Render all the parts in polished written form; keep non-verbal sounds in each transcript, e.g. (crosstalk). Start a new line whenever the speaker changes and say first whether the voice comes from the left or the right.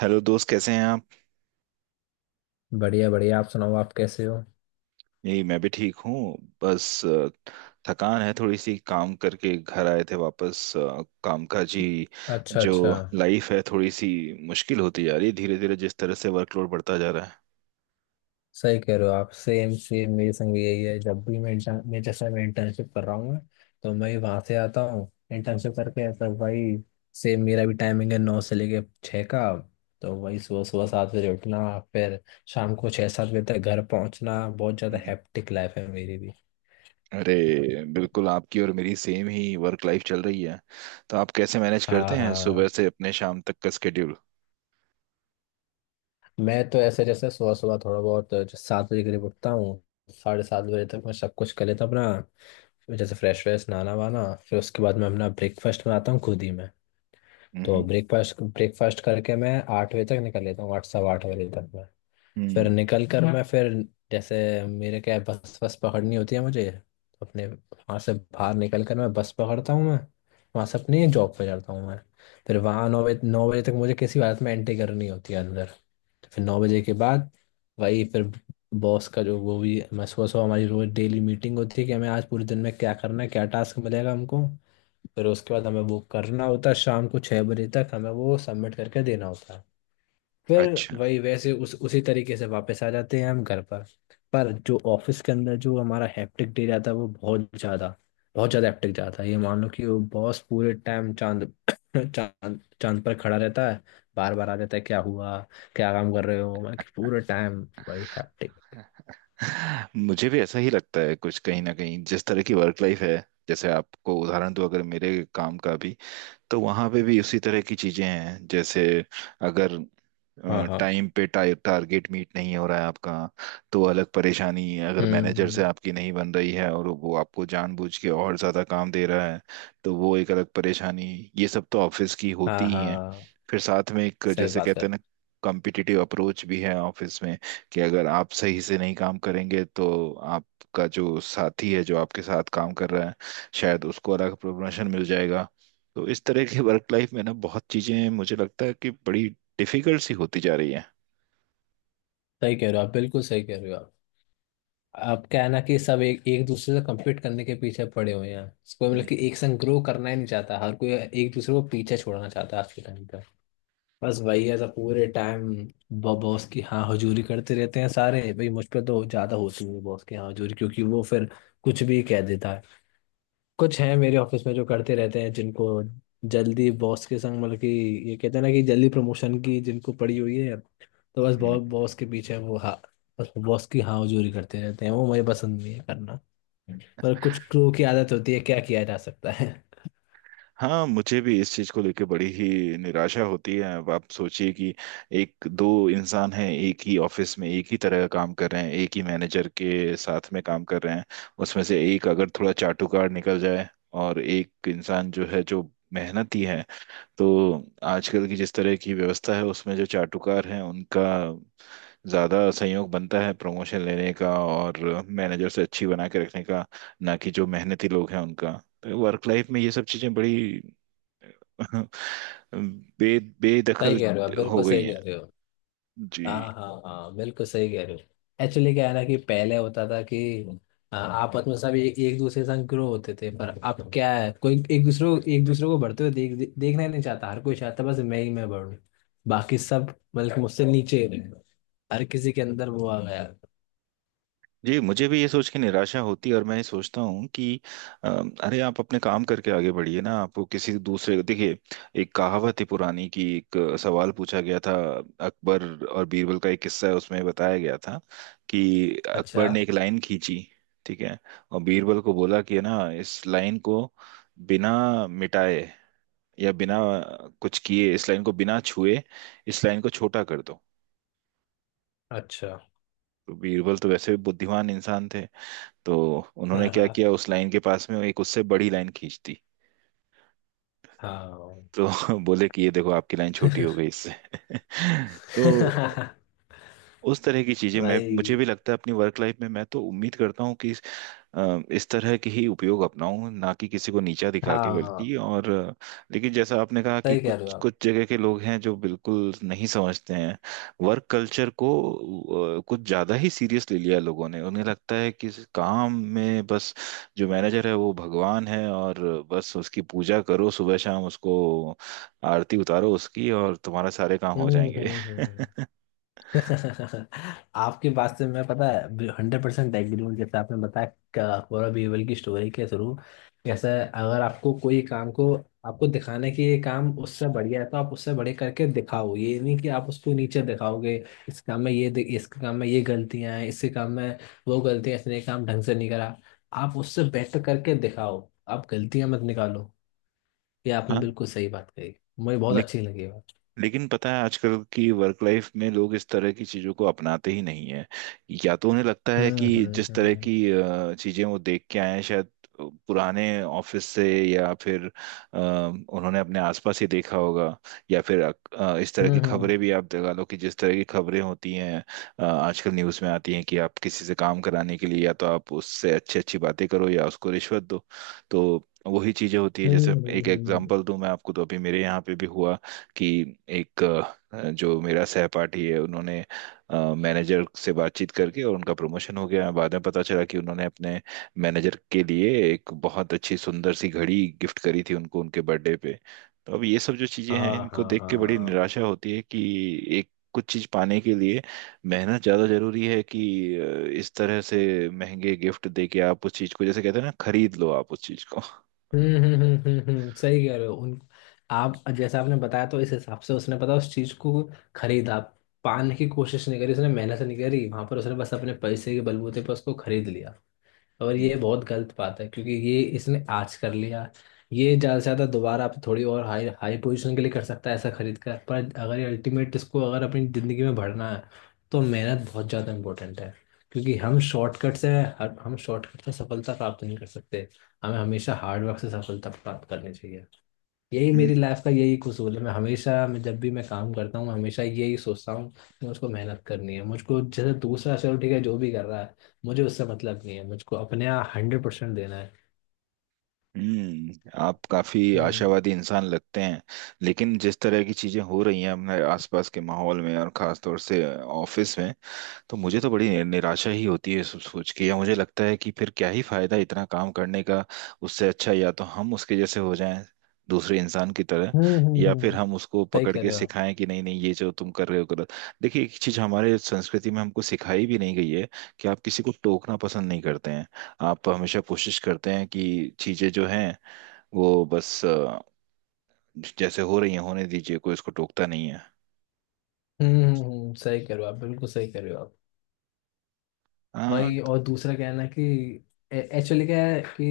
right: Hello दोस्त, कैसे हैं आप?
left: बढ़िया बढ़िया। आप सुनाओ, आप कैसे हो?
right: यही, मैं भी ठीक हूँ। बस थकान है थोड़ी सी, काम करके घर आए थे वापस कामकाजी
left: अच्छा
right: जो
left: अच्छा।
right: लाइफ है, थोड़ी सी मुश्किल होती जा रही है धीरे धीरे, जिस तरह से वर्कलोड बढ़ता जा रहा है।
left: सही कह रहे हो आप। सेम सेम मेरे संग भी यही है। जब भी मैं इंटर्न मैं जैसे मैं इंटर्नशिप कर रहा हूँ, तो मैं वहां से आता हूँ इंटर्नशिप करके, तो भाई सेम मेरा भी टाइमिंग है, 9 से लेके 6 का। तो वही सुबह सुबह 7 बजे उठना, फिर शाम को 6-7 बजे तक घर पहुंचना। बहुत
right: हम्म।
left: ज़्यादा
right: हम्म।
left: हैप्टिक लाइफ है मेरी भी।
right: अरे बिल्कुल, आपकी और मेरी सेम ही वर्क लाइफ चल रही है। तो आप कैसे मैनेज करते
left: हाँ
right: हैं सुबह
left: हाँ,
right: से अपने शाम तक का स्केड्यूल?
left: मैं तो ऐसे जैसे सुबह सुबह थोड़ा बहुत जो 7 बजे करीब उठता हूँ, साढ़े 7 बजे तक मैं सब कुछ कर लेता हूँ अपना। मैं जैसे फ्रेश व्रेश, नहाना वाना। फिर उसके बाद मैं अपना ब्रेकफास्ट बनाता हूँ खुद ही मैं। तो
right: हम्म
left: ब्रेकफास्ट ब्रेकफास्ट करके मैं 8 बजे तक निकल लेता हूँ, 8 सवा 8 बजे तक मैं। फिर
right: हम्म
left: निकल कर हम्म, मैं फिर जैसे मेरे क्या है, बस बस पकड़नी होती है मुझे। तो अपने वहाँ से बाहर निकल कर मैं बस पकड़ता हूँ मैं, वहाँ से अपनी जॉब पे जाता हूँ मैं। फिर वहाँ 9 बजे 9 बजे तक मुझे किसी हालत में एंट्री करनी होती है अंदर। तो फिर 9 बजे के बाद वही फिर बॉस का जो वो भी, मैं सुबह सुबह हमारी रोज डेली मीटिंग होती है कि हमें आज पूरे दिन में क्या करना है, क्या टास्क मिलेगा हमको। फिर उसके बाद हमें वो करना होता है, शाम को 6 बजे तक हमें वो सबमिट करके देना होता है। फिर
right: अच्छा,
left: वही वैसे उस उसी तरीके से वापस आ जाते हैं हम घर पर। पर जो ऑफिस के अंदर जो हमारा हैप्टिक डे जाता है, वो बहुत ज्यादा, बहुत ज्यादा हैप्टिक जाता है। ये मान लो कि वो बॉस पूरे टाइम चांद (coughs) चांद चांद पर खड़ा रहता है। बार बार आ जाता है, क्या हुआ, क्या काम कर रहे हो, मैं कि पूरे टाइम वही हैप्टिक।
right: मुझे भी ऐसा ही लगता है कुछ कहीं ना कहीं। जिस तरह की वर्क लाइफ है, जैसे आपको उदाहरण दूं अगर मेरे काम का भी, तो वहां पे भी उसी तरह की चीजें हैं। जैसे अगर
left: हाँ हाँ।
right: टाइम पे टारगेट मीट नहीं हो रहा है आपका, तो अलग परेशानी। अगर मैनेजर से
left: हम्म।
right: आपकी नहीं बन रही है और वो आपको जानबूझ के और ज्यादा काम दे रहा है, तो वो एक अलग परेशानी। ये सब तो ऑफिस की होती
left: हाँ
right: ही है।
left: हाँ,
right: फिर साथ में एक,
left: सही
right: जैसे
left: बात
right: कहते
left: है।
right: हैं ना, कॉम्पिटिटिव अप्रोच भी है ऑफिस में। कि अगर आप सही से नहीं काम करेंगे, तो आपका जो साथी है, जो आपके साथ काम कर रहा है, शायद उसको अलग प्रमोशन मिल जाएगा। तो इस तरह की वर्क लाइफ में ना, बहुत चीजें मुझे लगता है कि बड़ी डिफिकल्ट सी होती जा रही है
left: सही कह रहे हो आप, बिल्कुल सही कह रहे हो आप। अब क्या है ना कि सब एक एक दूसरे से कम्पीट करने के पीछे पड़े हुए हैं। कोई मतलब कि
right: हम्म
left: एक संग ग्रो करना ही नहीं चाहता, हर कोई एक दूसरे को पीछे छोड़ना चाहता है आज के टाइम पे। बस वही है, सब पूरे टाइम बॉस की हाँ हजूरी करते रहते हैं सारे। भाई, मुझ पे तो ज्यादा होती है बॉस की हाँ हजूरी, क्योंकि वो फिर कुछ भी कह देता है। कुछ हैं मेरे ऑफिस में जो करते रहते हैं, जिनको जल्दी बॉस के संग मतलब कि, ये कहते हैं ना कि जल्दी प्रमोशन की जिनको पड़ी हुई है, तो बस
right: हम्म।
left: बॉस बॉस के पीछे वो हाँ, बस बॉस की हाँ हजूरी करते रहते हैं। वो मुझे पसंद नहीं है करना, पर कुछ क्रू की आदत होती है, क्या किया जा सकता है।
right: हाँ, मुझे भी इस चीज को लेके बड़ी ही निराशा होती है। अब आप सोचिए कि एक दो इंसान हैं, एक ही ऑफिस में, एक ही तरह का काम कर रहे हैं, एक ही मैनेजर के साथ में काम कर रहे हैं। उसमें से एक अगर थोड़ा चाटुकार निकल जाए, और एक इंसान जो है जो मेहनती है, तो आजकल की जिस तरह की व्यवस्था है, उसमें जो चाटुकार हैं उनका ज़्यादा सहयोग बनता है प्रमोशन लेने का और मैनेजर से अच्छी बना के रखने का, ना कि जो मेहनती लोग हैं उनका। तो वर्क लाइफ में ये सब चीज़ें बड़ी (laughs) बे
left: (laughs) सही
right: बेदखल
left: कह रहे हो आप,
right: हो
left: बिल्कुल
right: गई
left: सही
right: हैं
left: कह रहे हो।
right: जी।
left: हाँ हाँ हाँ, बिल्कुल सही कह रहे हो। एक्चुअली क्या है ना कि पहले होता था कि आपस में सब एक एक दूसरे के साथ ग्रो होते थे। पर अब क्या है, कोई एक दूसरे को बढ़ते हुए देखना ही नहीं चाहता। हर कोई चाहता है बस मैं ही मैं बढ़ूं, बाकी सब बल्कि मुझसे नीचे ही रहे। हर किसी के अंदर वो आ गया।
right: जी, मुझे भी ये सोच के निराशा होती है। और मैं ये सोचता हूँ कि अ, अरे, आप अपने काम करके आगे बढ़िए ना, आपको किसी दूसरे, देखिए, एक कहावत है पुरानी कि एक सवाल पूछा गया था। अकबर और बीरबल का एक किस्सा है, उसमें बताया गया था कि
left: अच्छा
right: अकबर ने एक लाइन खींची, ठीक है, और बीरबल को बोला कि ना, इस लाइन को बिना मिटाए या बिना कुछ किए, इस लाइन को बिना छुए, इस लाइन को छोटा कर दो।
left: अच्छा।
right: तो बीरबल तो वैसे भी बुद्धिमान इंसान थे, तो उन्होंने
left: हाँ
right: क्या
left: हाँ
right: किया, उस लाइन के पास में एक उससे बड़ी लाइन खींच दी।
left: हाँ।
right: तो (laughs) बोले कि ये देखो, आपकी लाइन छोटी हो
left: (laughs)
right: गई इससे। (laughs) तो उस तरह की चीजें, मैं
left: भाई।
right: मुझे भी लगता है अपनी वर्क लाइफ में। मैं तो उम्मीद करता हूँ कि इस तरह के ही उपयोग अपनाऊं, ना कि किसी को नीचा दिखा के,
left: हाँ।
right: बल्कि लेकिन जैसा आपने कहा कि
left: सही कह रहे
right: कुछ
left: हो आप।
right: कुछ जगह के लोग हैं जो बिल्कुल नहीं समझते हैं वर्क कल्चर को। कुछ ज्यादा ही सीरियस ले लिया लोगों ने, उन्हें लगता है कि इस काम में बस जो मैनेजर है वो भगवान है, और बस उसकी पूजा करो सुबह शाम, उसको आरती उतारो उसकी, और तुम्हारा सारे काम हो जाएंगे। (laughs)
left: हम्म। (laughs) आपकी बात से मैं पता है 100% एग्री हूँ। जैसे आपने बताया, पूरा बीरबल की स्टोरी के थ्रू, जैसे अगर आपको कोई काम को आपको दिखाने की ये काम उससे बढ़िया है, तो आप उससे बड़े करके दिखाओ। ये नहीं कि आप उसको नीचे दिखाओगे, इस काम में ये इस काम में ये गलतियां हैं, इसके काम में वो गलतियां, इसने ये काम ढंग से नहीं करा। आप उससे बेटर करके दिखाओ, आप गलतियां मत निकालो। ये आपने
right: हाँ,
left: बिल्कुल सही बात कही, मुझे बहुत अच्छी लगी ये बात।
right: लेकिन पता है आजकल की वर्क लाइफ में लोग इस तरह की चीजों को अपनाते ही नहीं है या तो उन्हें लगता है
left: हम्म
right: कि
left: हम्म
right: जिस तरह
left: हम्म
right: की चीजें वो देख के आए हैं, शायद पुराने ऑफिस से, या फिर उन्होंने अपने आसपास ही देखा होगा, या फिर इस तरह
left: हम्म
right: की
left: हम्म
right: खबरें
left: हम्म
right: भी, आप लगा लो कि जिस तरह की खबरें होती हैं, आजकल न्यूज़ में आती हैं कि आप किसी से काम कराने के लिए या तो आप उससे अच्छी अच्छी बातें करो या उसको रिश्वत दो। तो वही चीजें होती है
left: हम्म,
right: जैसे एक
left: हम्म, हम्म।
right: एग्जांपल दूं मैं आपको, तो अभी मेरे यहाँ पे भी हुआ कि एक जो मेरा सहपाठी है, उन्होंने मैनेजर से बातचीत करके, और उनका प्रमोशन हो गया। बाद में पता चला कि उन्होंने अपने मैनेजर के लिए एक बहुत अच्छी सुंदर सी घड़ी गिफ्ट करी थी उनको, उनके बर्थडे पे। तो अब ये सब जो चीजें हैं,
left: हाँ
right: इनको
left: हाँ
right: देख के बड़ी
left: हाँ।
right: निराशा होती है कि एक कुछ चीज पाने के लिए मेहनत ज्यादा जरूरी है कि इस तरह से महंगे गिफ्ट दे के आप उस चीज को, जैसे कहते हैं ना, खरीद लो आप उस चीज को।
left: सही कह रहे हो। उन, आप जैसा आपने बताया, तो इस हिसाब से उसने पता उस चीज को खरीदा, पाने की कोशिश नहीं करी उसने, मेहनत नहीं करी वहां पर उसने, बस अपने पैसे के बलबूते पर उसको खरीद लिया। और ये बहुत गलत बात है, क्योंकि ये इसने आज कर लिया, ये ज्यादा से ज्यादा दोबारा आप थोड़ी और हाई हाई पोजीशन के लिए कर सकता है ऐसा खरीद कर, पर अगर ये अल्टीमेट इसको अगर अपनी जिंदगी में भरना है, तो मेहनत बहुत ज्यादा इंपॉर्टेंट है। क्योंकि हम शॉर्टकट से, हम शॉर्टकट से सफलता प्राप्त नहीं कर सकते। हमें हमेशा हार्डवर्क से सफलता प्राप्त करनी चाहिए। यही
right: हम्म
left: मेरी लाइफ का यही कसूल है। मैं हमेशा, मैं जब भी मैं काम करता हूँ, हमेशा यही सोचता हूँ कि मुझको मेहनत करनी है। मुझको जैसे दूसरा चलो ठीक है जो भी कर रहा है, मुझे उससे मतलब नहीं है, मुझको अपने यहाँ 100% देना है।
right: आप काफी
left: हम्म
right: आशावादी इंसान लगते हैं। लेकिन जिस तरह की चीजें हो रही हैं अपने आसपास के माहौल में और खास तौर से ऑफिस में, तो मुझे तो बड़ी निराशा ही होती है सब सोच के। या मुझे लगता है कि फिर क्या ही फायदा इतना काम करने का, उससे अच्छा या तो हम उसके जैसे हो जाएं, दूसरे इंसान की तरह,
left: हम्म हम्म
right: या फिर
left: हम्म,
right: हम उसको
left: सही
right: पकड़
left: कर
right: के
left: रहे हो आप।
right: सिखाएं कि नहीं नहीं, ये जो तुम कर रहे हो गलत देखिए, एक चीज हमारे संस्कृति में हमको सिखाई भी नहीं गई है, कि आप किसी को टोकना पसंद नहीं करते हैं। आप हमेशा कोशिश करते हैं कि चीजें जो हैं वो बस, जैसे हो रही हैं होने दीजिए, कोई उसको टोकता नहीं
left: सही कर रहे हो आप, बिल्कुल सही कर रहे हो आप। वही।
right: है।
left: और दूसरा क्या है ना कि, एक्चुअली क्या है कि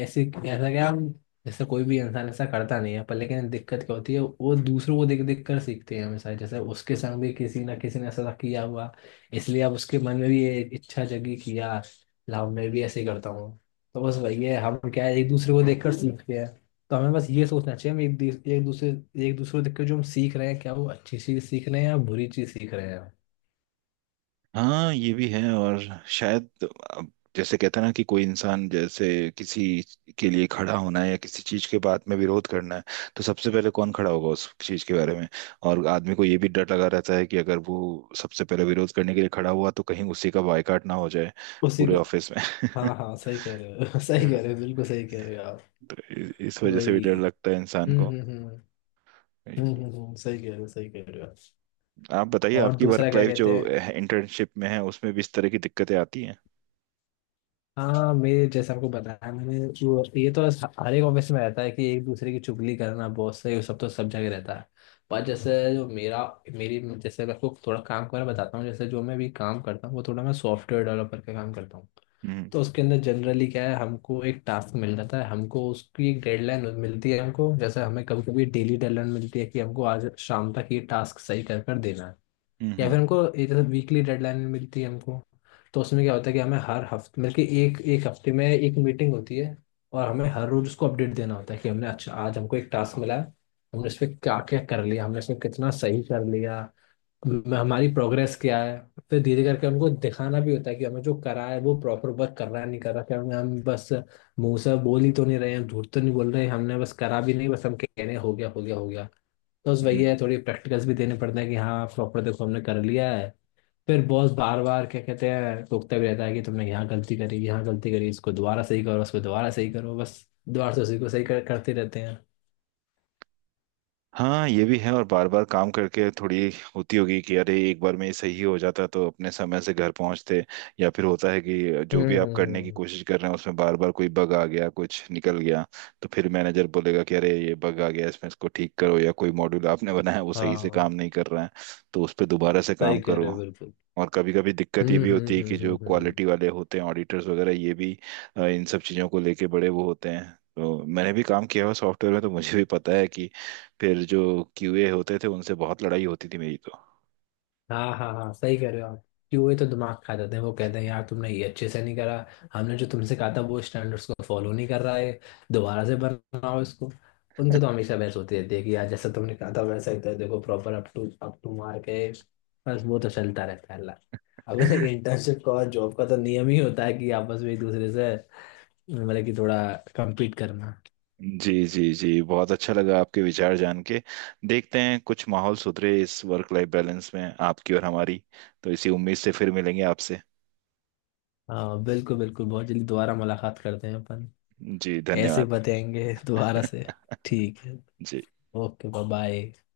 left: ऐसे ऐसा क्या हम, जैसे कोई भी इंसान ऐसा करता नहीं है, पर लेकिन दिक्कत क्या होती है, वो दूसरों को देख देख कर सीखते हैं हमेशा। जैसे उसके संग भी किसी ना किसी ने ऐसा किया हुआ, इसलिए अब उसके मन में भी ये इच्छा जगी कि यार, लाओ मैं भी ऐसे ही करता हूँ। तो बस वही है, हम क्या है, एक दूसरे को देख कर सीखते हैं। तो हमें बस ये सोचना चाहिए, हम एक एक दूसरे, एक दूसरे को देख कर जो हम सीख रहे हैं, क्या वो अच्छी चीज़ सीख रहे हैं या बुरी चीज़ सीख रहे हैं।
right: हाँ, ये भी है। और शायद, अब जैसे कहते हैं ना, कि कोई इंसान, जैसे किसी के लिए खड़ा होना है या किसी चीज के बात में विरोध करना है, तो सबसे पहले कौन खड़ा होगा उस चीज के बारे में। और आदमी को ये भी डर लगा रहता है कि अगर वो सबसे पहले विरोध करने के लिए खड़ा हुआ तो कहीं उसी का बायकॉट ना हो जाए
left: उसी।
right: पूरे ऑफिस में।
left: हाँ हाँ,
right: (laughs)
left: सही कह रहे हो। (laughs) सही कह रहे हो, बिल्कुल सही कह रहे हो आप।
right: तो इस वजह से भी डर
left: वही।
right: लगता है इंसान को।
left: हम्म। सही कह रहे हो, सही कह रहे हो।
right: आप बताइए,
left: और
right: आपकी
left: दूसरा
right: वर्क
left: क्या
right: लाइफ जो
left: कहते हैं,
right: इंटर्नशिप में है, उसमें भी इस तरह की दिक्कतें आती हैं?
left: हाँ मेरे जैसे आपको बताया मैंने, वो ये तो हर एक ऑफिस में रहता है कि एक दूसरे की चुगली करना बॉस से, ये सब तो सब जगह रहता है। पर जैसे जो मेरा, मेरी जैसे मैं आपको थोड़ा काम के बारे में बताता हूँ, जैसे जो मैं भी काम करता हूँ, वो थोड़ा मैं सॉफ्टवेयर डेवलपर का काम करता हूँ।
right: हम्म
left: तो उसके अंदर जनरली क्या है, हमको एक टास्क मिल जाता है, हमको उसकी एक डेडलाइन मिलती है हमको। जैसे हमें कभी कभी डेली डेडलाइन मिलती है कि हमको आज शाम तक ये टास्क सही कर कर देना है,
right: हम्म
left: या
right: हम्म
left: फिर हमको एक जैसे वीकली डेडलाइन मिलती है हमको। तो उसमें क्या होता है कि हमें हर हफ्ते, बल्कि एक एक हफ्ते में एक मीटिंग होती है, और हमें हर रोज उसको अपडेट देना होता है कि हमने अच्छा आज हमको एक टास्क मिला है, हमने इस पे क्या क्या कर लिया, हमने इसमें कितना सही कर लिया, हमारी प्रोग्रेस क्या है। फिर धीरे करके हमको दिखाना भी होता है कि हमें जो करा है वो प्रॉपर वर्क कर रहा है नहीं कर रहा, हम बस मुंह से बोल ही तो नहीं रहे हैं, झूठ तो नहीं बोल रहे, हमने बस करा भी नहीं, बस हम कह रहे हैं हो गया हो गया हो गया। तो बस वही है,
right: हम्म।
left: थोड़ी प्रैक्टिकल्स भी देने पड़ते हैं कि हाँ प्रॉपर देखो हमने कर लिया है। फिर बॉस बार बार क्या कहते हैं, टोकता भी रहता है कि तुमने यहाँ गलती करी, यहाँ गलती करी, इसको दोबारा सही करो, उसको दोबारा सही करो, बस दोबारा से उसी को करते रहते हैं।
right: हाँ, ये भी है। और बार बार काम करके थोड़ी होती होगी कि अरे एक बार में ये सही हो जाता तो अपने समय से घर पहुंचते। या फिर होता है कि जो भी आप करने की
left: हम्म।
right: कोशिश कर रहे हैं उसमें बार बार कोई बग आ गया, कुछ निकल गया, तो फिर मैनेजर बोलेगा कि अरे ये बग आ गया इसमें, इसको ठीक करो, या कोई मॉड्यूल आपने बनाया वो सही से काम
left: हाँ,
right: नहीं कर रहा है, तो उस पर दोबारा से
left: सही
right: काम
left: कह
right: करो।
left: रहे हो बिल्कुल।
right: और कभी कभी दिक्कत ये
left: हम्म
right: भी
left: हम्म
right: होती है
left: हम्म
right: कि जो
left: हम्म हम्म।
right: क्वालिटी वाले होते हैं, ऑडिटर्स वगैरह, ये भी इन सब चीज़ों को लेके बड़े वो होते हैं। तो मैंने भी काम किया हुआ सॉफ्टवेयर में, तो मुझे भी पता है कि फिर जो क्यूए होते थे उनसे बहुत लड़ाई होती थी मेरी तो।
left: हाँ हाँ हाँ, सही कह रहे हो आप। कि वो ही तो दिमाग खा जाते हैं, वो कहते हैं यार तुमने ये अच्छे से नहीं करा, हमने जो तुमसे कहा था वो स्टैंडर्ड्स को फॉलो नहीं कर रहा है, दोबारा से बनाओ इसको। उनसे तो हमेशा बहस होती रहती है कि यार जैसा तुमने कहा था वैसा ही तो है, देखो प्रॉपर अप टू मार्क है। बस वो तो चलता रहता है, अल्लाह। अब (laughs) इंटर्नशिप का और जॉब का तो नियम ही होता है कि आपस में एक दूसरे से मतलब कि थोड़ा कम्पीट करना।
right: जी जी जी, बहुत अच्छा लगा आपके विचार जान के। देखते हैं कुछ माहौल सुधरे इस वर्क लाइफ बैलेंस में, आपकी और हमारी। तो इसी उम्मीद से फिर मिलेंगे आपसे।
left: हाँ बिल्कुल बिल्कुल, बहुत जल्दी दोबारा मुलाकात करते हैं अपन।
right: जी,
left: ऐसे ही
right: धन्यवाद।
left: बताएंगे दोबारा से।
right: (laughs)
left: ठीक है।
right: जी।
left: Okay bye bye.